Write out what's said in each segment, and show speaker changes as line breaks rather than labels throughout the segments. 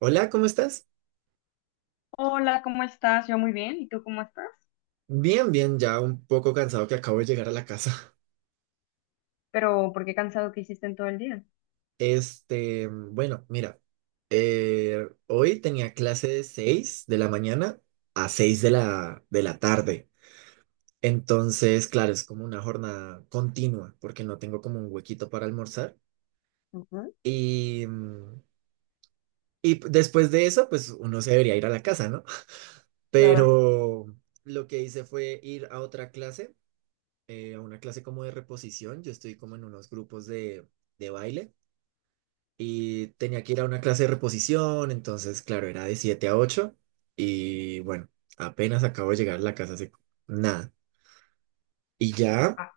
Hola, ¿cómo estás?
Hola, ¿cómo estás? Yo muy bien, ¿y tú cómo estás?
Bien, bien, ya un poco cansado que acabo de llegar a la casa.
Pero, ¿por qué cansado que hiciste en todo el día?
Este, bueno, mira, hoy tenía clase de 6 de la mañana a 6 de la tarde. Entonces, claro, es como una jornada continua porque no tengo como un huequito para almorzar.
Ujú,
Y, mm, y después de eso, pues uno se debería ir a la casa, ¿no?
claro.
Pero lo que hice fue ir a otra clase, a una clase como de reposición. Yo estoy como en unos grupos de baile y tenía que ir a una clase de reposición, entonces, claro, era de 7 a 8 y bueno, apenas acabo de llegar a la casa hace nada. Y ya.
Ah,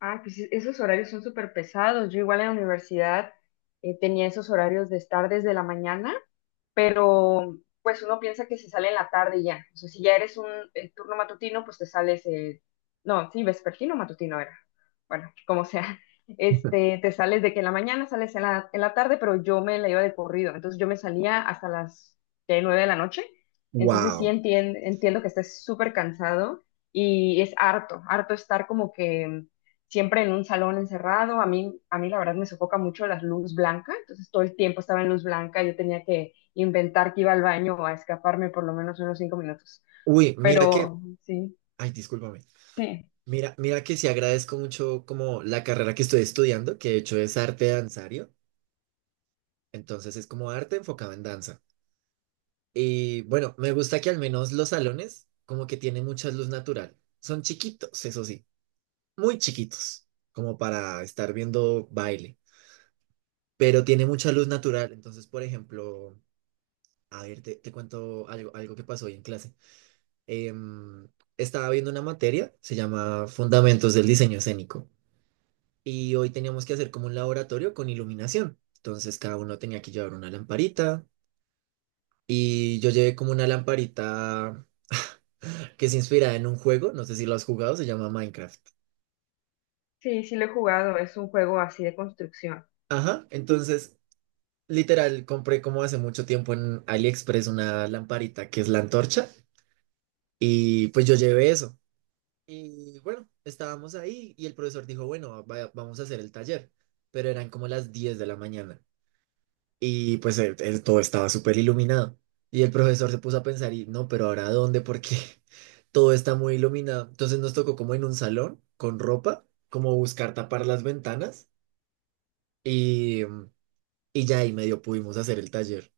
ah, pues esos horarios son súper pesados. Yo igual en la universidad tenía esos horarios de estar desde la mañana, pero pues uno piensa que se sale en la tarde y ya. O sea, si ya eres un turno matutino, pues te sales, no, sí, vespertino, matutino era. Bueno, como sea. Este, te sales de que en la mañana, sales en la tarde, pero yo me la iba de corrido. Entonces yo me salía hasta las ¿qué? Nueve de la noche. Entonces sí
Wow.
entiendo que estés súper cansado y es harto, harto estar como que siempre en un salón encerrado. A mí la verdad me sofoca mucho la luz blanca. Entonces todo el tiempo estaba en luz blanca. Yo tenía que inventar que iba al baño o a escaparme por lo menos unos cinco minutos.
Uy, mira que,
Pero sí,
ay, discúlpame.
sí,
Mira, mira que sí agradezco mucho como la carrera que estoy estudiando, que de hecho es arte danzario, entonces es como arte enfocado en danza. Y bueno, me gusta que al menos los salones como que tienen mucha luz natural. Son chiquitos, eso sí, muy chiquitos, como para estar viendo baile, pero tiene mucha luz natural. Entonces, por ejemplo, a ver, te cuento algo, algo que pasó hoy en clase. Em, Estaba viendo una materia, se llama Fundamentos del Diseño Escénico, y hoy teníamos que hacer como un laboratorio con iluminación. Entonces, cada uno tenía que llevar una lamparita y yo llevé como una lamparita. Que se inspira en un juego, no sé si lo has jugado, se llama Minecraft.
sí, sí lo he jugado, es un juego así de construcción.
Ajá, entonces, literal, compré como hace mucho tiempo en AliExpress una lamparita que es la antorcha y pues yo llevé eso. Y bueno, estábamos ahí y el profesor dijo, bueno, vamos a hacer el taller, pero eran como las 10 de la mañana y pues todo estaba súper iluminado. Y el profesor se puso a pensar y no, pero ahora ¿a dónde? Porque todo está muy iluminado. Entonces nos tocó como en un salón con ropa, como buscar tapar las ventanas. Y, y ya ahí medio pudimos hacer el taller.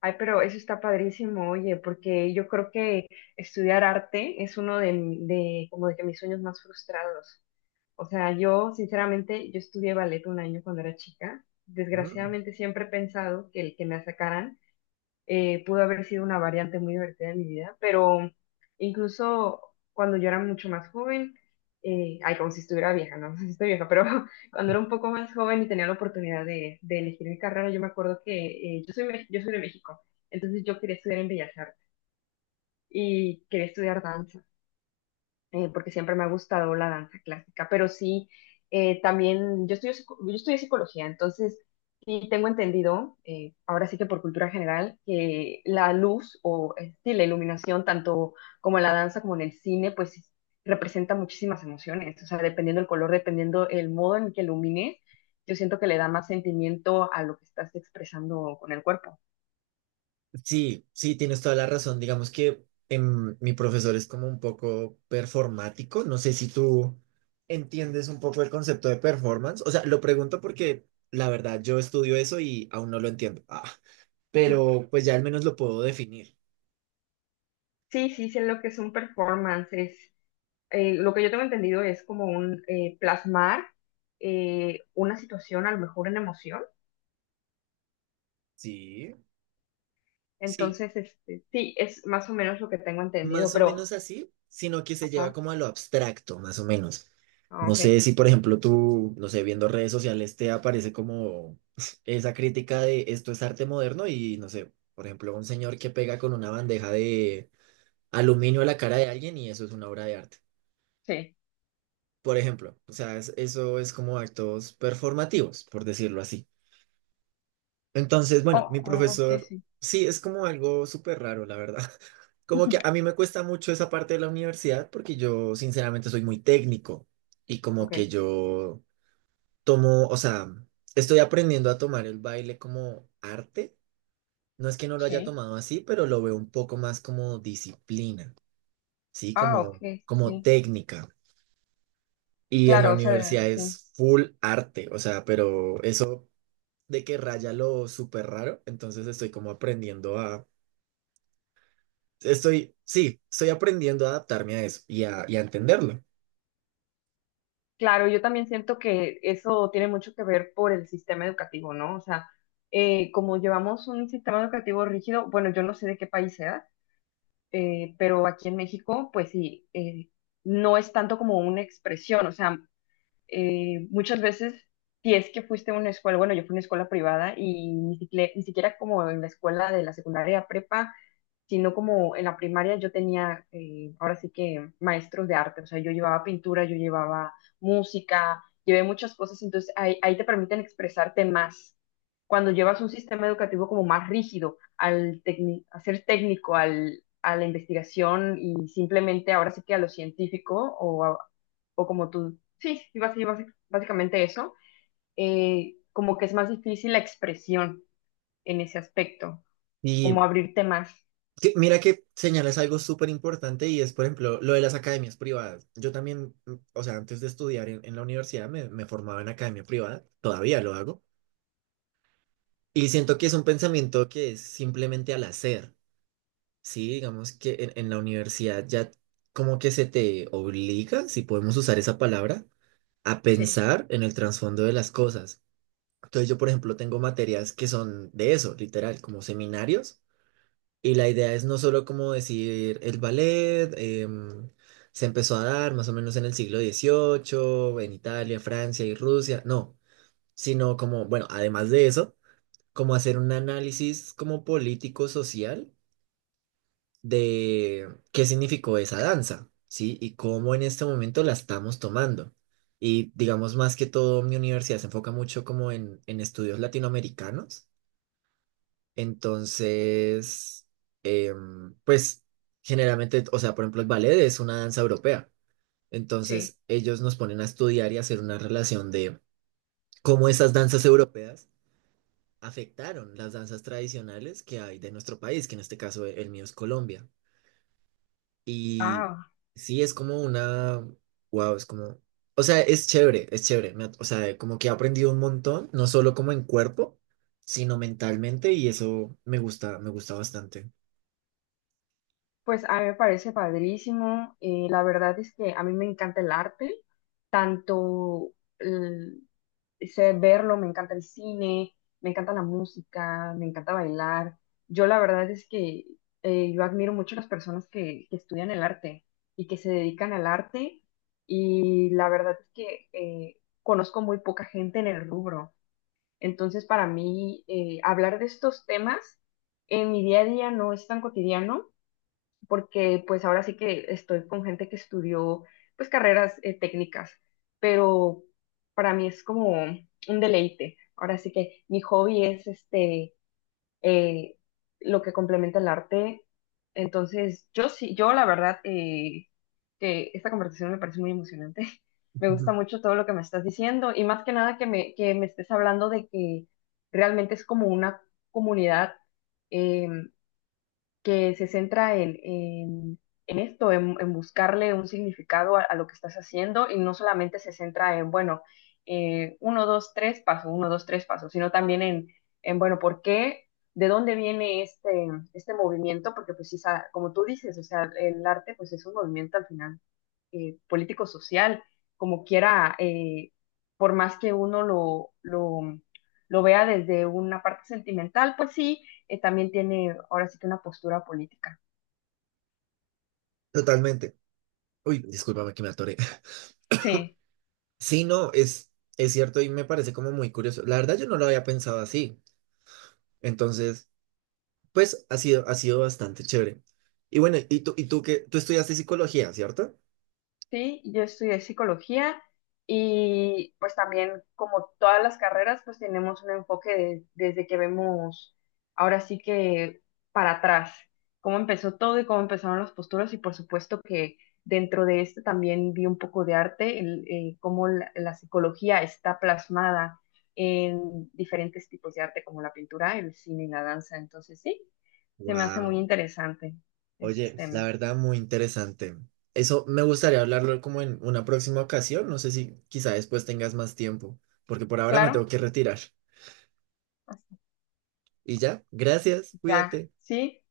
Ay, pero eso está padrísimo, oye, porque yo creo que estudiar arte es uno como de que mis sueños más frustrados. O sea, yo sinceramente, yo estudié ballet un año cuando era chica.
Mm.
Desgraciadamente siempre he pensado que el que me sacaran pudo haber sido una variante muy divertida de mi vida, pero incluso cuando yo era mucho más joven, ay, como si estuviera vieja, no, si estoy vieja, pero cuando era un poco más joven y tenía la oportunidad de elegir mi carrera, yo me acuerdo que yo soy, yo soy de México, entonces yo quería estudiar en Bellas Artes y quería estudiar danza, porque siempre me ha gustado la danza clásica, pero sí, también yo estudio, yo estudié psicología, entonces sí tengo entendido, ahora sí que por cultura general, que la luz o sí, la iluminación, tanto como en la danza como en el cine, pues sí, representa muchísimas emociones, o sea, dependiendo el color, dependiendo el modo en que ilumines, yo siento que le da más sentimiento a lo que estás expresando con el cuerpo.
Sí, sí, tienes toda la razón. Digamos que, mi profesor es como un poco performático. No sé si tú entiendes un poco el concepto de performance. O sea, lo pregunto porque la verdad yo estudio eso y aún no lo entiendo. Ah, pero pues ya al menos lo puedo definir.
Sí, sí, sé lo que es un performance, es lo que yo tengo entendido es como un plasmar una situación, a lo mejor en emoción.
Sí. Sí,
Entonces, este, sí, es más o menos lo que tengo entendido,
más o
pero,
menos así, sino que se lleva
ajá,
como a lo abstracto, más o menos.
ah,
No
ok.
sé si, por ejemplo, tú, no sé, viendo redes sociales te aparece como esa crítica de esto es arte moderno y, no sé, por ejemplo, un señor que pega con una bandeja de aluminio a la cara de alguien y eso es una obra de arte.
Sí.
Por ejemplo, o sea, eso es como actos performativos, por decirlo así. Entonces, bueno,
Oh,
mi
oh, sí,
profesor,
sí.
sí, es como algo súper raro, la verdad. Como que a mí me cuesta mucho esa parte de la universidad porque yo sinceramente soy muy técnico y como
Ok.
que yo tomo, o sea, estoy aprendiendo a tomar el baile como arte. No es que no lo haya
Sí.
tomado así, pero lo veo un poco más como disciplina, ¿sí?
Ah,
Como,
ok,
como
sí.
técnica. Y en la
Claro, o sea,
universidad
sí.
es full arte, o sea, pero eso de que raya lo súper raro, entonces estoy como aprendiendo a estoy, sí, estoy aprendiendo a adaptarme a eso y a entenderlo.
Claro, yo también siento que eso tiene mucho que ver por el sistema educativo, ¿no? O sea, como llevamos un sistema educativo rígido, bueno, yo no sé de qué país sea, pero aquí en México, pues sí, no es tanto como una expresión, o sea, muchas veces, si es que fuiste a una escuela, bueno, yo fui a una escuela privada y ni siquiera como en la escuela de la secundaria prepa, sino como en la primaria yo tenía, ahora sí que maestros de arte, o sea, yo llevaba pintura, yo llevaba música, llevé muchas cosas, entonces ahí te permiten expresarte más. Cuando llevas un sistema educativo como más rígido, al a ser técnico, a la investigación y simplemente ahora sí que a lo científico o como tú, sí, sí, básicamente eso, como que es más difícil la expresión en ese aspecto,
Y
como abrirte más.
mira que señalas algo súper importante y es, por ejemplo, lo de las academias privadas. Yo también, o sea, antes de estudiar en la universidad me formaba en academia privada, todavía lo hago. Y siento que es un pensamiento que es simplemente al hacer, ¿sí? Digamos que en la universidad ya como que se te obliga, si podemos usar esa palabra, a
Sí,
pensar en el trasfondo de las cosas. Entonces yo, por ejemplo, tengo materias que son de eso, literal, como seminarios, y la idea es no solo como decir el ballet, se empezó a dar más o menos en el siglo XVIII en Italia, Francia y Rusia, no, sino como, bueno, además de eso, como hacer un análisis como político-social de qué significó esa danza, ¿sí? Y cómo en este momento la estamos tomando. Y digamos más que todo, mi universidad se enfoca mucho como en estudios latinoamericanos. Entonces, pues generalmente, o sea, por ejemplo, el ballet es una danza europea.
sí.
Entonces, ellos nos ponen a estudiar y hacer una relación de cómo esas danzas europeas afectaron las danzas tradicionales que hay de nuestro país, que en este caso el mío es Colombia. Y
Ah,
sí, es como una, wow, es como, o sea, es chévere, es chévere. O sea, como que he aprendido un montón, no solo como en cuerpo, sino mentalmente, y eso me gusta bastante.
pues a mí me parece padrísimo. La verdad es que a mí me encanta el arte, tanto el- sé verlo, me encanta el cine, me encanta la música, me encanta bailar. Yo la verdad es que yo admiro mucho a las que estudian el arte y que se dedican al arte y la verdad es que conozco muy poca gente en el rubro. Entonces para mí, hablar de estos temas en mi día a día no es tan cotidiano porque pues ahora sí que estoy con gente que estudió pues carreras, técnicas, pero para mí es como un deleite. Ahora sí que mi hobby es este, eh, lo que complementa el arte. Entonces, yo sí, yo la verdad, que esta conversación me parece muy emocionante. Me gusta mucho todo lo que me estás diciendo y más que nada que que me estés hablando de que realmente es como una comunidad. em, que se centra en esto, en buscarle un significado a lo que estás haciendo y no solamente se centra en, bueno, uno, dos, tres pasos, uno, dos, tres pasos, sino también en bueno, ¿por qué? ¿De dónde viene este, este movimiento? Porque pues sí, como tú dices, o sea, el arte pues es un movimiento al final, político-social, como quiera, por más que uno lo vea desde una parte sentimental, pues sí, también tiene ahora sí que una postura política.
Totalmente. Uy, discúlpame que me atoré.
Sí.
Sí, no, es cierto y me parece como muy curioso. La verdad yo no lo había pensado así. Entonces, pues ha sido bastante chévere. Y bueno, tú estudiaste psicología, ¿cierto?
Sí, yo estudié psicología y pues también como todas las carreras pues tenemos un enfoque desde que vemos ahora sí que para atrás, cómo empezó todo y cómo empezaron las posturas y por supuesto que dentro de esto también vi un poco de arte, cómo la psicología está plasmada en diferentes tipos de arte como la pintura, el cine y la danza, entonces sí, se me hace muy
Wow.
interesante esos
Oye, la
temas.
verdad muy interesante. Eso me gustaría hablarlo como en una próxima ocasión. No sé si quizá después tengas más tiempo, porque por ahora me tengo
Claro,
que retirar.
hasta
Y ya, gracias,
ya,
cuídate.
sí.